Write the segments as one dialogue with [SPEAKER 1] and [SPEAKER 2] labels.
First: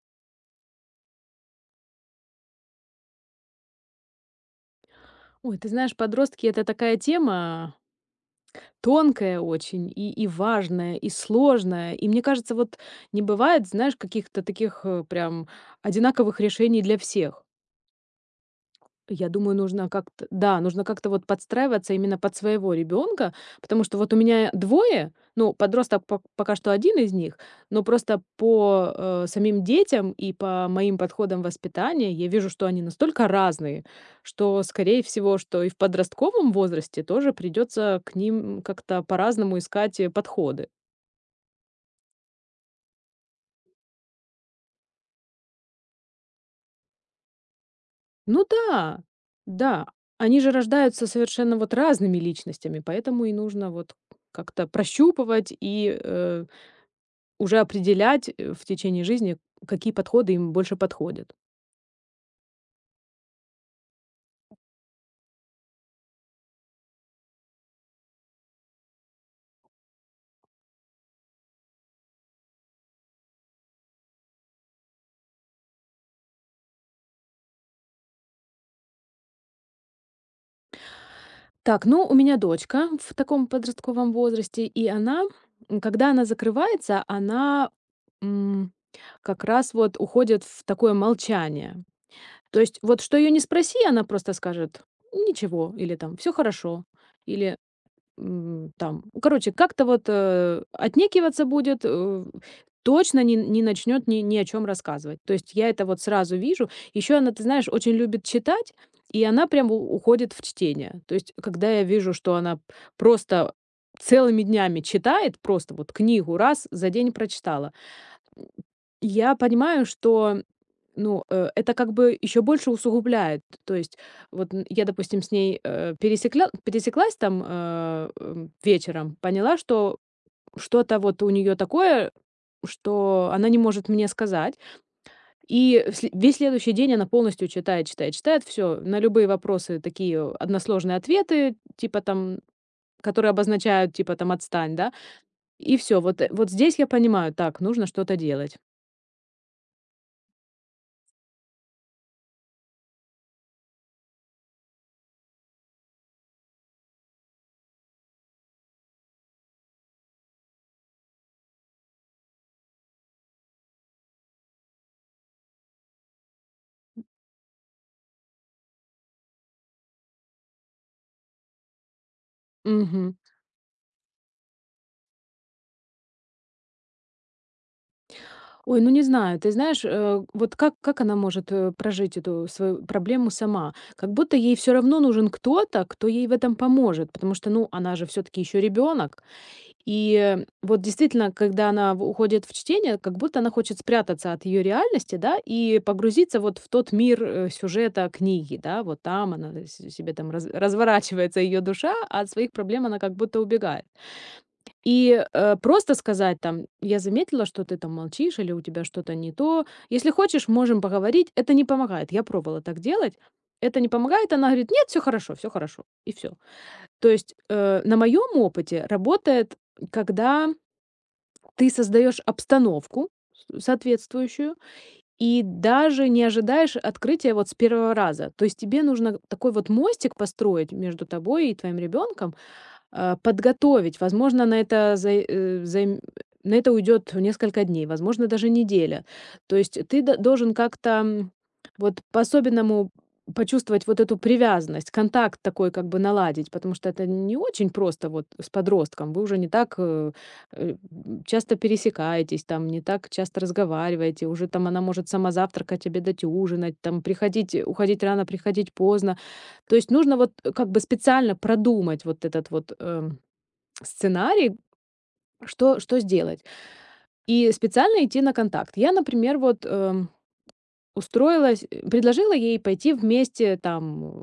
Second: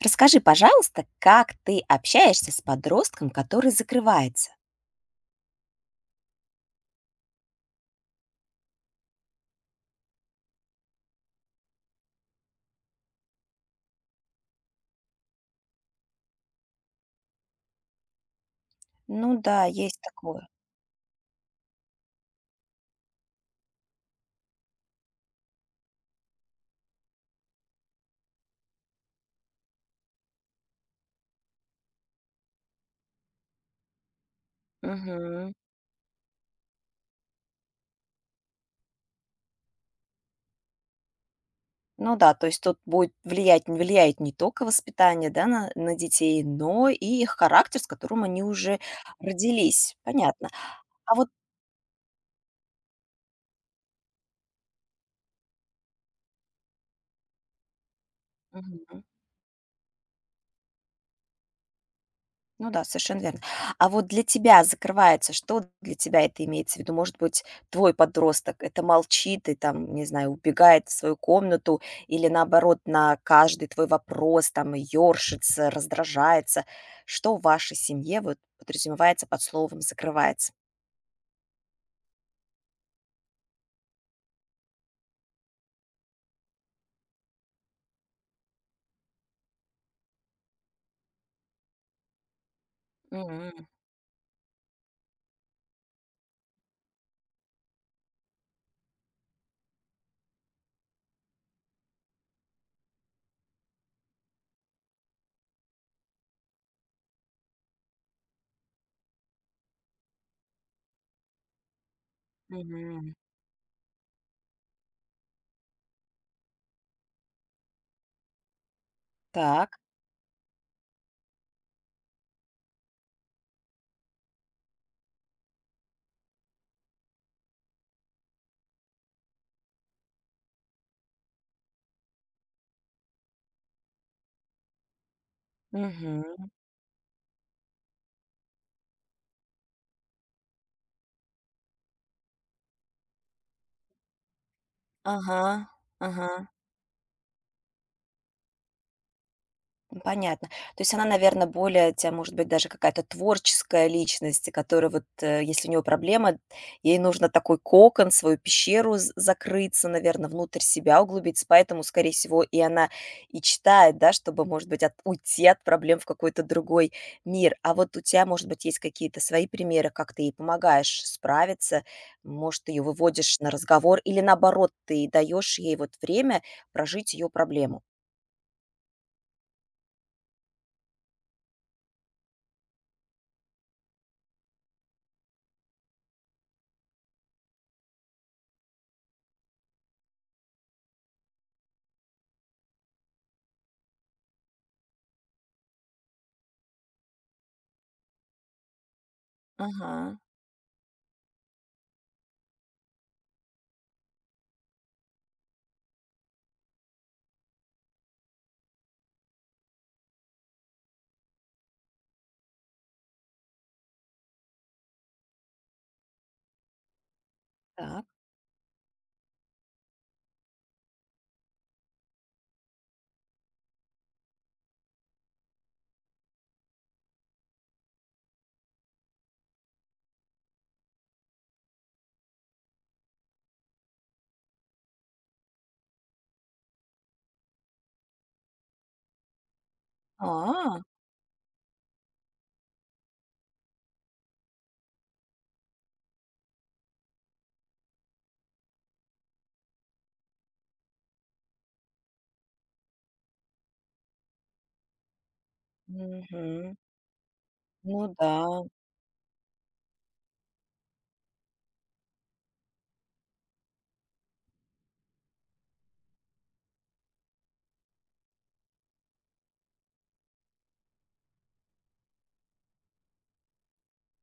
[SPEAKER 1] Расскажи, пожалуйста, как ты общаешься с подростком, который закрывается?
[SPEAKER 2] Ой, ты знаешь, подростки- это такая тема тонкая очень и важная, и сложная. И мне кажется, вот не бывает, знаешь, каких-то таких, прям одинаковых решений для всех. Я
[SPEAKER 1] Ну
[SPEAKER 2] думаю,
[SPEAKER 1] да,
[SPEAKER 2] нужно
[SPEAKER 1] есть
[SPEAKER 2] как-то,
[SPEAKER 1] такое.
[SPEAKER 2] да, нужно как-то вот подстраиваться именно под своего ребенка, потому что вот у меня двое, ну, подросток пока что один из них, но просто по самим детям и по моим подходам воспитания я вижу, что они настолько разные, что, скорее всего,
[SPEAKER 1] Мгм.
[SPEAKER 2] что и в подростковом возрасте тоже придется к ним как-то по-разному искать подходы.
[SPEAKER 1] Ну да, то есть тут будет влияет не только воспитание, да, на детей, но и их характер, с которым они
[SPEAKER 2] Ну
[SPEAKER 1] уже
[SPEAKER 2] да, да.
[SPEAKER 1] родились.
[SPEAKER 2] Они
[SPEAKER 1] Понятно.
[SPEAKER 2] же рождаются
[SPEAKER 1] А вот
[SPEAKER 2] совершенно вот разными личностями, поэтому и нужно вот как-то прощупывать и, уже определять, в
[SPEAKER 1] Мгм.
[SPEAKER 2] течение жизни, какие подходы им больше подходят.
[SPEAKER 1] Ну да, совершенно верно. А вот для тебя закрывается, что для тебя это имеется в виду? Может быть, твой подросток это молчит и там, не знаю, убегает в свою комнату или наоборот на каждый твой вопрос там ёршится, раздражается. Что в вашей семье вот подразумевается под словом закрывается?
[SPEAKER 2] Так, ну, у меня дочка в таком подростковом возрасте, и она, когда она закрывается, она, м, как раз вот уходит в такое молчание. То есть вот что ее не
[SPEAKER 1] Мгм.
[SPEAKER 2] спроси, она просто скажет: "Ничего", или там: "все хорошо", или там, короче, как-то вот, отнекиваться будет, точно не начнет ни о чем рассказывать. То есть я это вот сразу вижу. Еще она, ты знаешь, очень любит читать, и она прям у уходит в чтение. То есть когда я вижу, что она
[SPEAKER 1] Мгм.
[SPEAKER 2] просто целыми днями читает, просто вот книгу раз за день прочитала. Я
[SPEAKER 1] Так.
[SPEAKER 2] понимаю, что, ну, это как бы еще больше усугубляет. То есть вот я, допустим, с ней пересеклась там вечером, поняла, что что-то вот у нее такое, что она не может мне сказать. И
[SPEAKER 1] Мгм.
[SPEAKER 2] весь следующий день она полностью читает, читает, читает все. На любые вопросы такие односложные ответы, типа там, которые обозначают, типа там, отстань, да.
[SPEAKER 1] Ага.
[SPEAKER 2] И все, вот,
[SPEAKER 1] Ага.
[SPEAKER 2] вот здесь я понимаю: так, нужно что-то делать.
[SPEAKER 1] Понятно. То есть она, наверное, более у тебя может быть, даже какая-то творческая личность, и которая вот, если у нее проблема, ей нужно такой кокон, свою пещеру з закрыться, наверное, внутрь себя углубиться. Поэтому, скорее всего, и она и читает, да, чтобы, может быть, от уйти от проблем в какой-то другой мир. А вот у тебя, может быть, есть какие-то свои примеры, как ты ей помогаешь справиться? Может, ты ее
[SPEAKER 2] Мгм.
[SPEAKER 1] выводишь на разговор или, наоборот, ты даешь ей вот время прожить ее проблему?
[SPEAKER 2] Ой, ну не знаю, ты знаешь, вот как она может, прожить эту свою проблему сама? Как будто ей все равно нужен кто-то, кто ей в этом поможет, потому что, ну, она же все таки еще ребенок. И, вот действительно, когда она в уходит в чтение, как будто она хочет спрятаться от ее реальности, да, и погрузиться вот в тот мир, сюжета книги, да. Вот там она се себе
[SPEAKER 1] Ага,
[SPEAKER 2] там разворачивается ее душа, а от своих проблем она как будто убегает. И, просто сказать там: "Я заметила, что ты там молчишь или у тебя что-то не то. Если хочешь, можем поговорить". Это не помогает. Я пробовала так делать. Это не помогает. Она говорит: "Нет, все хорошо, все хорошо". И все. То есть, на
[SPEAKER 1] так.
[SPEAKER 2] моем опыте работает, когда ты создаешь обстановку с соответствующую и даже не ожидаешь открытия вот с первого раза. То есть тебе нужно такой вот мостик построить между тобой и твоим ребенком, подготовить. Возможно, на это за э, займ на это уйдет несколько дней, возможно, даже неделя. То есть ты до должен
[SPEAKER 1] А,
[SPEAKER 2] как-то, вот по-особенному почувствовать вот эту привязанность, контакт такой как бы наладить, потому что это не очень просто вот с подростком. Вы уже не так, часто пересекаетесь, там не так часто разговариваете, уже там она может сама завтракать, обедать,
[SPEAKER 1] мгм.
[SPEAKER 2] ужинать, там приходить уходить
[SPEAKER 1] Ну
[SPEAKER 2] рано,
[SPEAKER 1] да.
[SPEAKER 2] приходить поздно. То есть нужно вот, как бы специально продумать вот этот вот, сценарий, что сделать. И специально идти на контакт. Я, например, вот, устроилась, предложила ей пойти вместе там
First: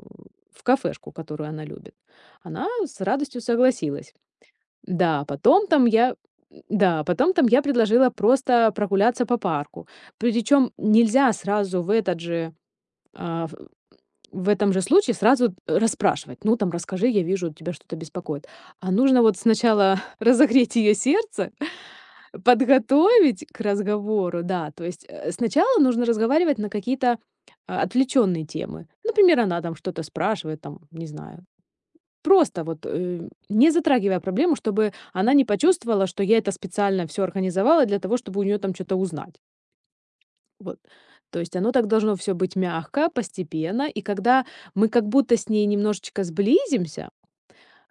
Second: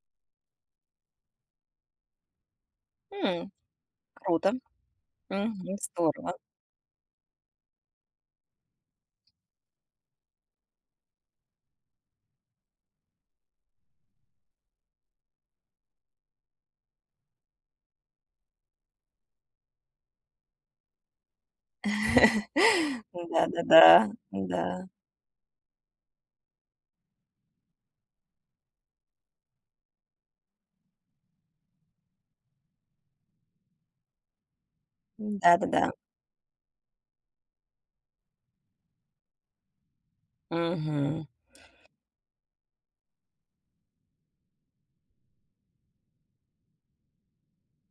[SPEAKER 2] в кафешку, которую она любит. Она с радостью
[SPEAKER 1] М,
[SPEAKER 2] согласилась.
[SPEAKER 1] круто.
[SPEAKER 2] Да, потом
[SPEAKER 1] Мгм,
[SPEAKER 2] там я
[SPEAKER 1] здорово.
[SPEAKER 2] да, потом там я предложила просто прогуляться по парку. Причем нельзя сразу в этот же, а, в В этом же случае сразу расспрашивать: "Ну, там, расскажи, я вижу, тебя что-то беспокоит". А нужно вот сначала разогреть ее сердце, подготовить к
[SPEAKER 1] Да-да-да,
[SPEAKER 2] разговору, да. То
[SPEAKER 1] да.
[SPEAKER 2] есть, сначала нужно разговаривать на какие-то отвлеченные темы. Например, она там что-то спрашивает, там, не знаю. Просто вот, не затрагивая проблему, чтобы она не
[SPEAKER 1] Да-да-да.
[SPEAKER 2] почувствовала, что я это специально все организовала для того, чтобы у нее там что то узнать. Вот.
[SPEAKER 1] Мгм,
[SPEAKER 2] То есть оно так должно все быть мягко, постепенно. И когда мы как будто с ней немножечко сблизимся,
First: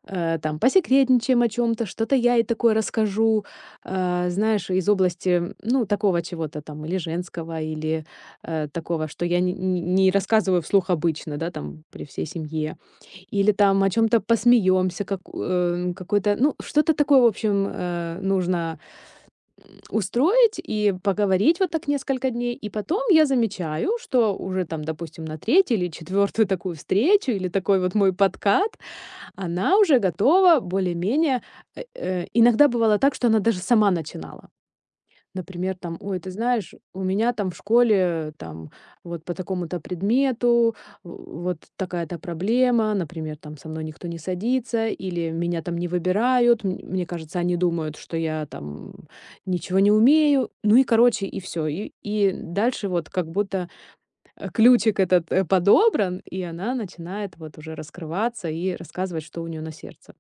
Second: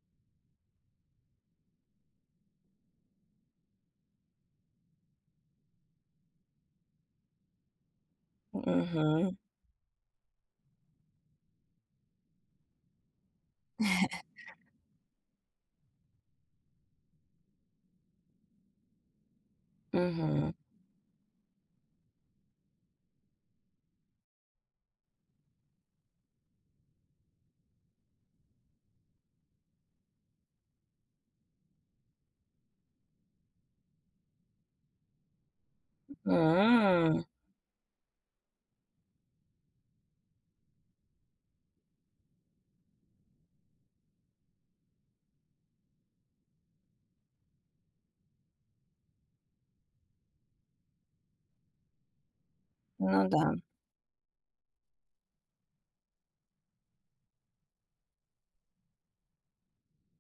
[SPEAKER 2] там посекретничаем о чем то, что-то я ей такое расскажу, знаешь, из области, ну, такого чего-то там или женского, или, такого, что
[SPEAKER 1] мгм,
[SPEAKER 2] я не рассказываю вслух обычно, да, там при всей семье. Или там о чем то посмеемся, как, какой-то, ну, что-то такое, в общем, нужно
[SPEAKER 1] мгм.
[SPEAKER 2] устроить и поговорить вот так несколько дней. И потом я замечаю, что уже там, допустим, на третью или четвертую такую встречу или такой вот мой подкат, она уже готова более-менее. Иногда бывало так, что она даже сама начинала. Например, там: "Ой, ты знаешь, у
[SPEAKER 1] М,
[SPEAKER 2] меня там в школе там вот по такому-то предмету в вот такая-то проблема, например, там со мной никто не садится или меня там не выбирают, мне кажется, они думают, что я там ничего не умею". Ну и, короче, и все. И дальше вот
[SPEAKER 1] ну
[SPEAKER 2] как
[SPEAKER 1] да.
[SPEAKER 2] будто, ключик этот, подобран, и она начинает вот уже раскрываться и рассказывать, что у нее на сердце.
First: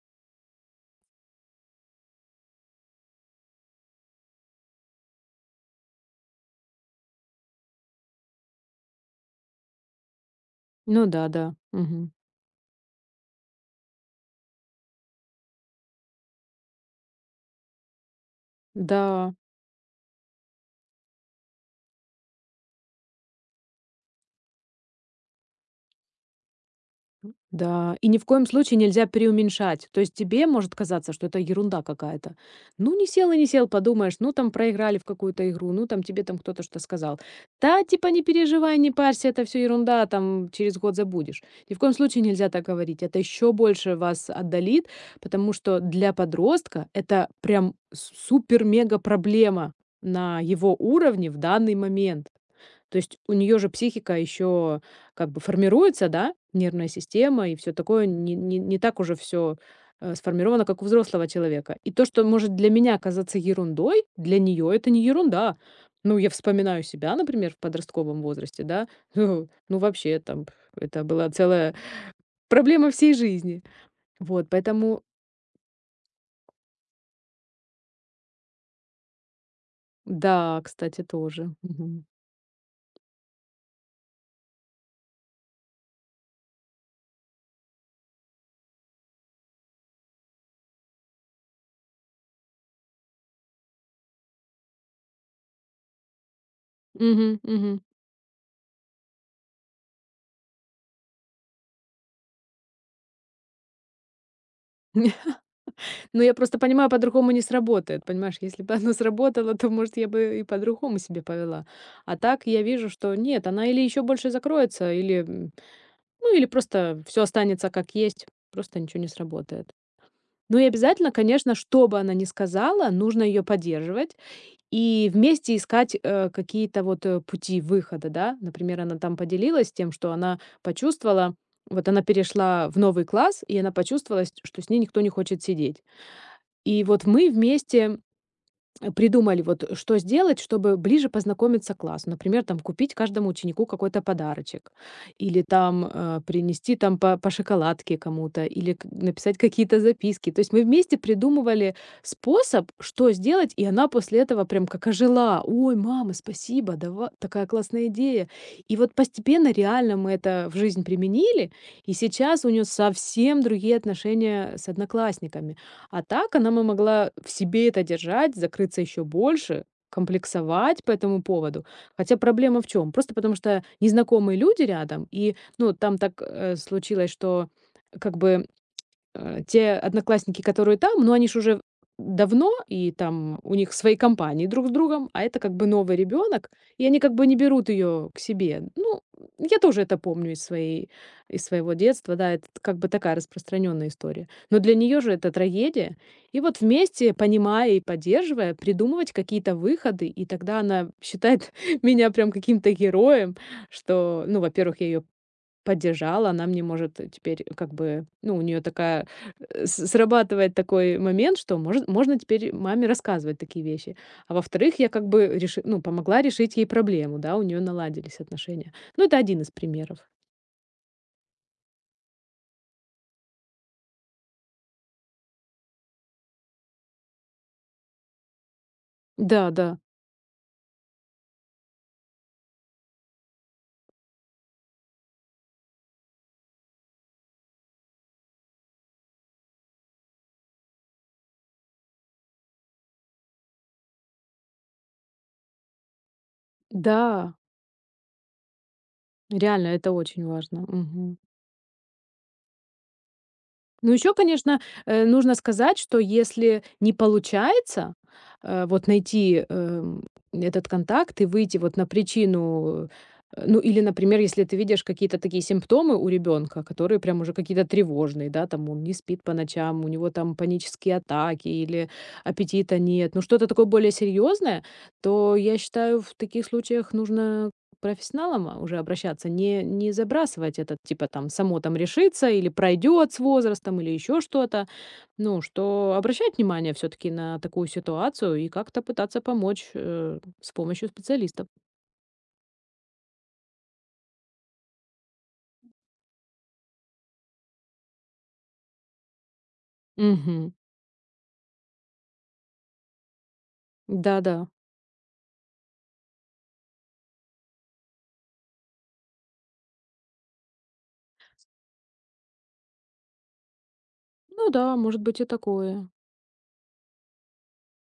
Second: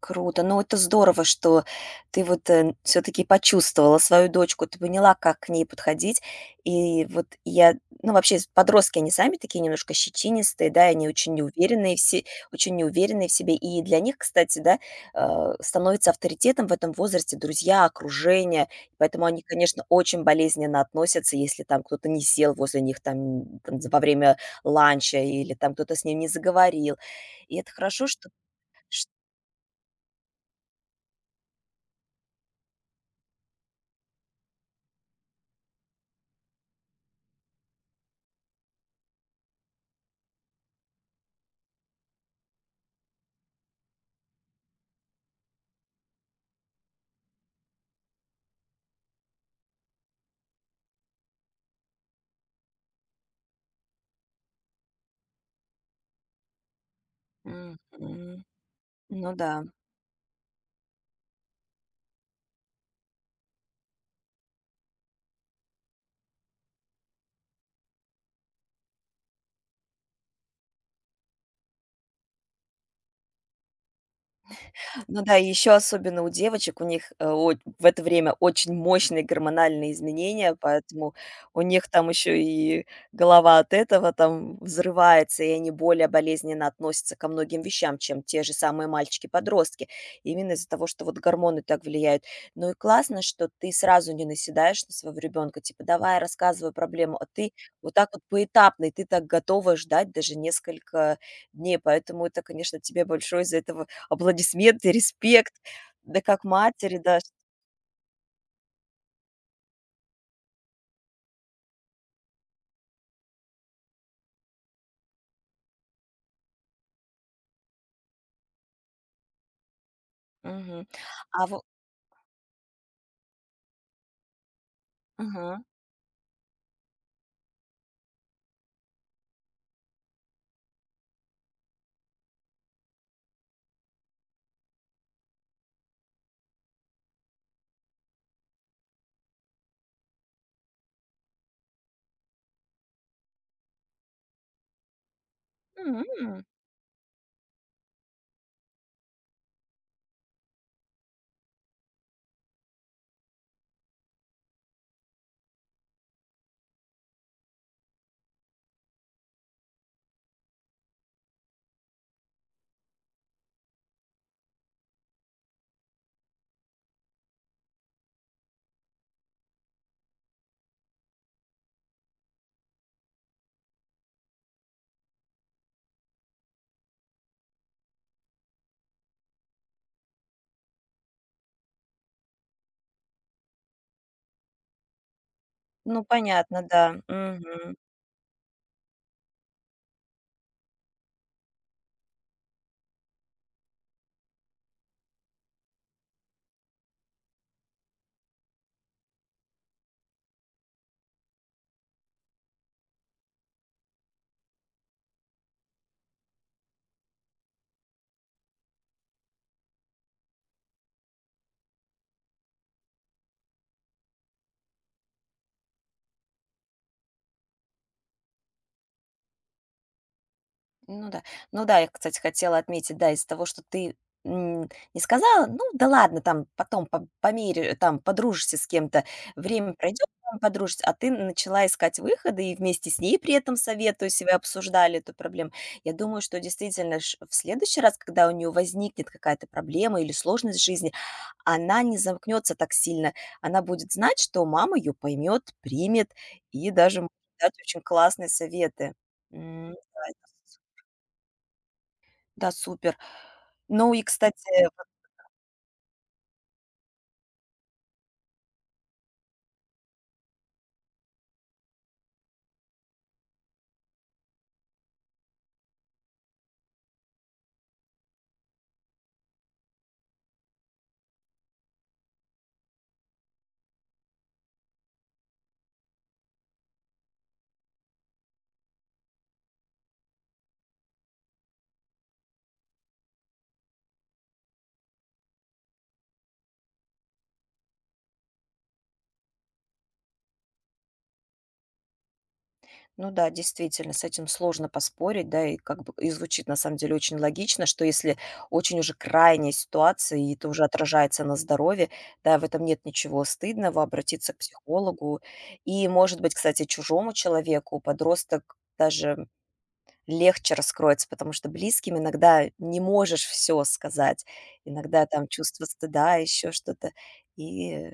[SPEAKER 1] Круто. Ну, это здорово, что ты вот, все таки почувствовала свою дочку, ты поняла, как к ней подходить. И вот я Ну, вообще, подростки, они сами такие немножко щечинистые, да, и они
[SPEAKER 2] Ну да, да. Мгм.
[SPEAKER 1] очень неуверенные в себе. И для них, кстати, да, становится авторитетом в этом возрасте друзья, окружение. Поэтому
[SPEAKER 2] Да.
[SPEAKER 1] они, конечно, очень болезненно относятся, если там кто-то не сел возле них там, во время ланча или там кто-то с ним не заговорил. И это
[SPEAKER 2] Да,
[SPEAKER 1] хорошо,
[SPEAKER 2] и ни в
[SPEAKER 1] что
[SPEAKER 2] коем случае нельзя переуменьшать. То есть тебе может казаться, что это ерунда какая-то. Ну, не сел и не сел, подумаешь, ну, там проиграли в какую-то игру, ну, там тебе там кто-то что сказал. Да, типа, не переживай, не парься, это все ерунда, там через год забудешь. Ни в коем случае нельзя так говорить. Это еще больше вас отдалит, потому что для подростка это прям супер-мега проблема на его уровне в данный момент. То есть у нее же психика еще как бы формируется, да, нервная система и все такое,
[SPEAKER 1] Мгм.
[SPEAKER 2] не так уже
[SPEAKER 1] Ну да.
[SPEAKER 2] все сформировано, как у взрослого человека. И то, что может для меня казаться ерундой, для нее это не ерунда. Ну, я вспоминаю себя, например, в подростковом возрасте, да, ну, вообще там это была целая проблема всей жизни. Вот, поэтому
[SPEAKER 1] Ну да, и еще особенно у девочек, у них, э, о в это время очень мощные гормональные изменения,
[SPEAKER 2] да, кстати,
[SPEAKER 1] поэтому
[SPEAKER 2] тоже.
[SPEAKER 1] у них
[SPEAKER 2] Мгм.
[SPEAKER 1] там еще и голова от этого там взрывается, и они более болезненно относятся ко многим вещам, чем те же самые мальчики-подростки, именно из-за того, что вот гормоны так влияют. Ну и классно, что ты сразу не наседаешь на своего ребенка, типа: "Давай, рассказывай проблему", а
[SPEAKER 2] Мгм,
[SPEAKER 1] ты
[SPEAKER 2] мгм.
[SPEAKER 1] вот так вот поэтапный, ты так готова ждать даже несколько дней, поэтому это, конечно, тебе большое за это аплодисменты, респект, да
[SPEAKER 2] Ну, я
[SPEAKER 1] как
[SPEAKER 2] просто понимаю,
[SPEAKER 1] матери даже.
[SPEAKER 2] по-другому не сработает. Понимаешь, если бы оно сработало, то, может, я бы и по-другому себе повела. А так я вижу, что нет, она или еще больше закроется, или, ну, или просто все останется как есть, просто ничего не сработает. Ну и
[SPEAKER 1] Мгм.
[SPEAKER 2] обязательно,
[SPEAKER 1] А
[SPEAKER 2] конечно,
[SPEAKER 1] во
[SPEAKER 2] что бы она ни сказала, нужно ее поддерживать и вместе
[SPEAKER 1] Мгм.
[SPEAKER 2] искать какие-то вот пути выхода, да. Например, она там поделилась тем, что она почувствовала, вот она перешла в новый класс, и она почувствовала, что с ней никто не хочет сидеть. И вот мы вместе придумали, вот что сделать, чтобы ближе познакомиться классу. Например, там купить каждому ученику какой-то подарочек, или там
[SPEAKER 1] М.
[SPEAKER 2] принести там по шоколадке кому-то, или написать какие-то записки. То есть мы вместе придумывали способ, что сделать, и она после этого прям как ожила. Ой, мама, спасибо, такая классная идея. И вот постепенно реально мы это в жизнь применили, и сейчас у нее совсем другие отношения с одноклассниками. А так она бы могла в себе это держать, закрыться еще больше, комплексовать по этому поводу. Хотя проблема в чем? Просто потому что незнакомые люди рядом, и, ну, там так случилось, что как бы те одноклассники, которые там, но они ж уже давно, и там у них свои компании друг с другом, а это как бы новый
[SPEAKER 1] Ну,
[SPEAKER 2] ребенок,
[SPEAKER 1] понятно,
[SPEAKER 2] и
[SPEAKER 1] да.
[SPEAKER 2] они как бы не берут
[SPEAKER 1] Мгм.
[SPEAKER 2] ее к себе. Ну, я тоже это помню из своего детства, да, это как бы такая распространенная история. Но для нее же это трагедия. И вот вместе, понимая и поддерживая, придумывать какие-то выходы, и тогда она считает меня прям каким-то героем, что, ну, во-первых, я ее поддержала, она мне может теперь как бы, ну, у нее такая, с срабатывает такой момент, что может можно теперь маме рассказывать такие вещи. А во-вторых, я как бы реши ну, помогла решить ей проблему, да, у нее наладились отношения. Ну, это один из примеров.
[SPEAKER 1] Ну да. Ну да, я, кстати, хотела отметить, да, из того, что м, не сказала, ну да ладно, там потом по мере, там подружишься с кем-то,
[SPEAKER 2] Да,
[SPEAKER 1] время
[SPEAKER 2] да,
[SPEAKER 1] пройдет, там подружишься, а ты начала искать выходы и вместе с ней при этом советую себя обсуждали эту проблему. Я думаю, что действительно в следующий раз, когда у нее возникнет какая-то проблема или сложность в жизни, она не замкнется так сильно, она будет знать, что мама ее поймет, примет и даже может
[SPEAKER 2] да,
[SPEAKER 1] дать очень классные советы.
[SPEAKER 2] реально
[SPEAKER 1] М,
[SPEAKER 2] это
[SPEAKER 1] да,
[SPEAKER 2] очень важно. Мгм.
[SPEAKER 1] да, супер.
[SPEAKER 2] Ну,
[SPEAKER 1] Ну и,
[SPEAKER 2] еще, конечно,
[SPEAKER 1] кстати, вот
[SPEAKER 2] нужно сказать, что если не получается, вот найти, этот контакт и выйти вот на причину, ну, или, например, если ты видишь какие-то такие симптомы у ребенка, которые прям уже какие-то тревожные, да, там он не спит по ночам, у него там панические атаки или аппетита нет, ну, что-то такое более серьезное, то я считаю, в таких случаях нужно профессионалам, уже обращаться, не забрасывать это, типа там само там решится или пройдет с возрастом, или еще что-то. Ну, что обращать внимание все-таки на такую ситуацию и как-то пытаться помочь с помощью специалистов.
[SPEAKER 1] Ну да, действительно, с этим сложно поспорить, да, и как бы и звучит на самом деле очень логично, что если очень уже крайняя ситуация, и это
[SPEAKER 2] Мгм.
[SPEAKER 1] уже отражается на здоровье, да, в этом нет ничего стыдного, обратиться
[SPEAKER 2] Да-да.
[SPEAKER 1] к психологу. И, может быть, кстати, чужому человеку подросток даже легче раскроется, потому что близким иногда не можешь все сказать.
[SPEAKER 2] Ну да, может
[SPEAKER 1] Иногда
[SPEAKER 2] быть и
[SPEAKER 1] там чувство
[SPEAKER 2] такое.
[SPEAKER 1] стыда, еще что-то. И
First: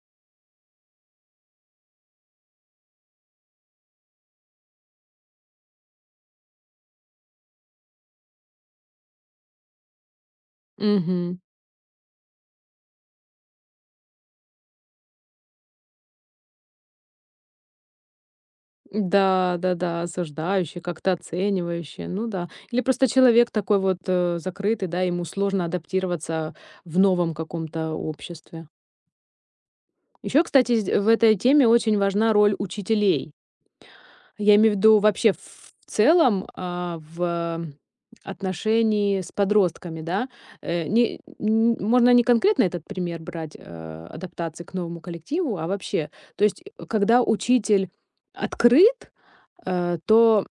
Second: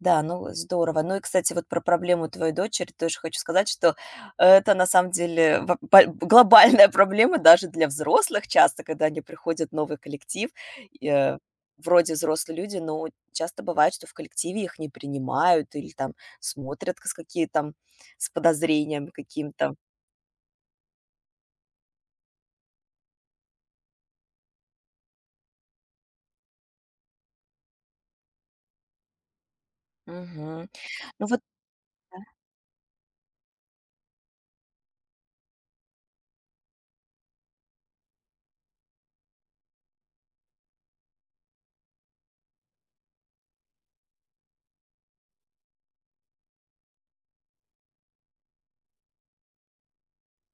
[SPEAKER 1] да, ну здорово. Ну и, кстати, вот про проблему твоей дочери тоже хочу сказать, что это на самом деле глобальная проблема даже для взрослых часто, когда они приходят в новый коллектив. и, э,
[SPEAKER 2] Мгм.
[SPEAKER 1] Вроде взрослые люди, но часто бывает, что в коллективе их не принимают или там смотрят с какие там с подозрениями
[SPEAKER 2] Да,
[SPEAKER 1] каким-то.
[SPEAKER 2] да, да, осуждающие, как-то оценивающие, ну да. Или просто человек такой вот закрытый, да, ему сложно адаптироваться в новом каком-то обществе. Еще,
[SPEAKER 1] Мгм.
[SPEAKER 2] кстати, зд в
[SPEAKER 1] Ну
[SPEAKER 2] этой
[SPEAKER 1] вот
[SPEAKER 2] теме очень важна роль учителей. Я имею в виду вообще в целом, в отношении с подростками, да. Э, не н Можно не конкретно этот пример брать, адаптации к новому коллективу, а вообще. То есть, когда учитель открыт, то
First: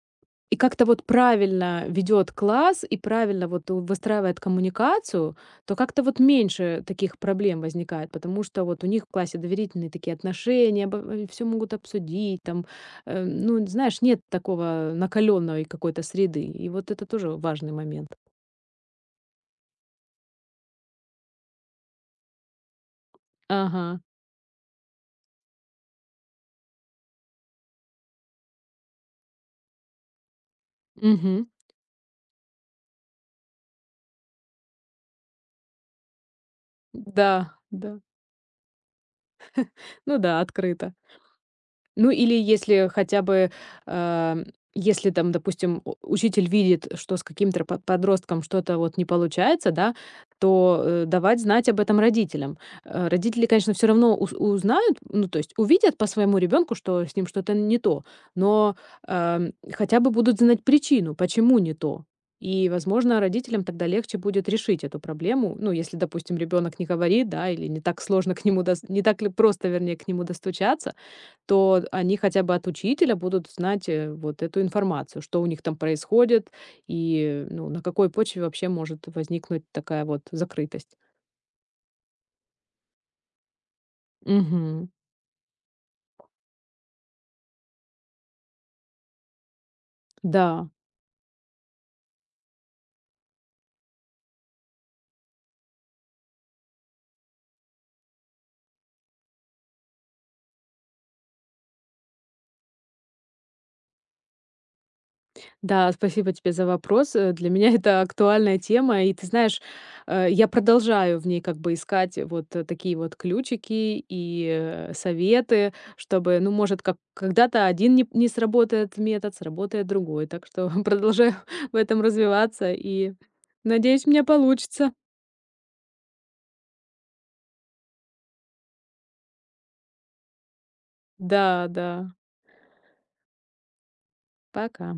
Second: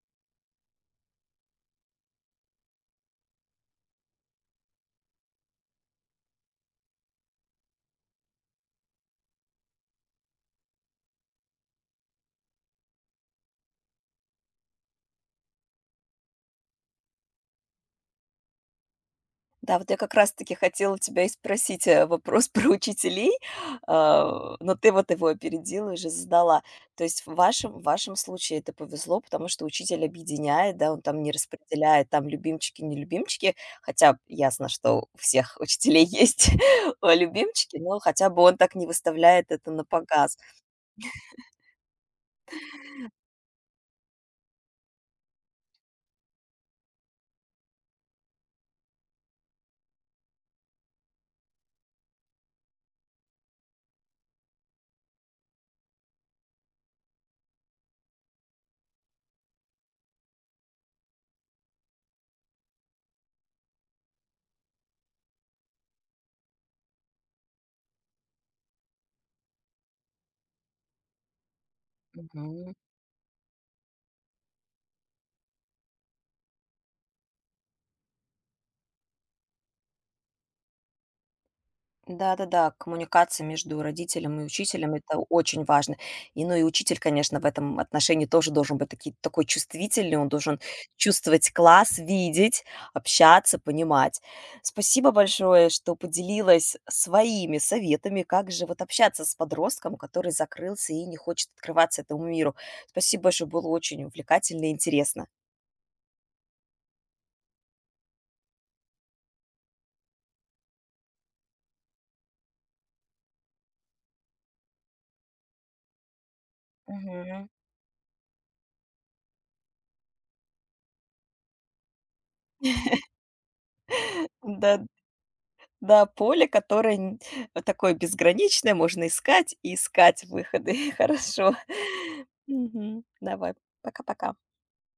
[SPEAKER 2] и как-то вот правильно ведет класс и правильно вот у выстраивает коммуникацию, то как-то вот меньше таких проблем возникает, потому что вот у них в классе доверительные такие отношения, все могут обсудить там. Ну, знаешь, нет такого накаленной какой-то среды. И вот это тоже важный момент.
[SPEAKER 1] Да, вот я как раз таки хотела тебя и спросить, вопрос про учителей,
[SPEAKER 2] Ага.
[SPEAKER 1] но ты вот его опередила и уже задала. То есть в вашем случае это повезло, потому что учитель объединяет, да, он там не
[SPEAKER 2] Угу.
[SPEAKER 1] распределяет там любимчики, не любимчики, хотя ясно, что у всех учителей есть,
[SPEAKER 2] Да,
[SPEAKER 1] любимчики, но
[SPEAKER 2] да.
[SPEAKER 1] хотя бы он так не выставляет это на
[SPEAKER 2] Ну
[SPEAKER 1] показ.
[SPEAKER 2] да, открыто. Ну, или если хотя бы, ам, если там, допустим, у учитель видит, что с каким-то подростком что-то вот не получается, да, то, давать знать об этом родителям. Родители, конечно, все равно уз узнают, ну, то есть увидят по своему ребенку, что с ним что-то не то, но, хотя бы будут знать причину, почему не то. И, возможно, родителям тогда легче будет решить эту проблему. Ну, если, допустим, ребенок не говорит, да, или не так сложно к нему дос не так ли просто, вернее, к нему достучаться, то они хотя бы от учителя будут знать, вот эту информацию, что у них там происходит и, ну, на какой почве вообще может возникнуть такая вот закрытость.
[SPEAKER 1] Да-да-да, коммуникация между родителем и
[SPEAKER 2] Мгм.
[SPEAKER 1] учителем - это очень важно. И, ну, и учитель, конечно, в этом отношении тоже должен быть таки такой чувствительный, он должен
[SPEAKER 2] Да.
[SPEAKER 1] чувствовать класс, видеть, общаться, понимать. Спасибо большое, что поделилась своими советами, как же вот общаться с подростком, который закрылся и не хочет открываться этому миру. Спасибо большое, было очень увлекательно и интересно.
[SPEAKER 2] Да, спасибо тебе за вопрос. Для меня это актуальная тема, и ты знаешь, я продолжаю в ней как бы искать вот такие вот ключики и советы, чтобы, ну, может, как
[SPEAKER 1] Мгм.
[SPEAKER 2] когда-то один не сработает метод, сработает другой. Так что продолжаю в этом развиваться и надеюсь, у меня
[SPEAKER 1] Да.
[SPEAKER 2] получится.
[SPEAKER 1] Да, поле, которое такое безграничное, можно искать и искать выходы. Хорошо.
[SPEAKER 2] Да, да.
[SPEAKER 1] Мгм. Давай. Пока-пока.
[SPEAKER 2] Пока.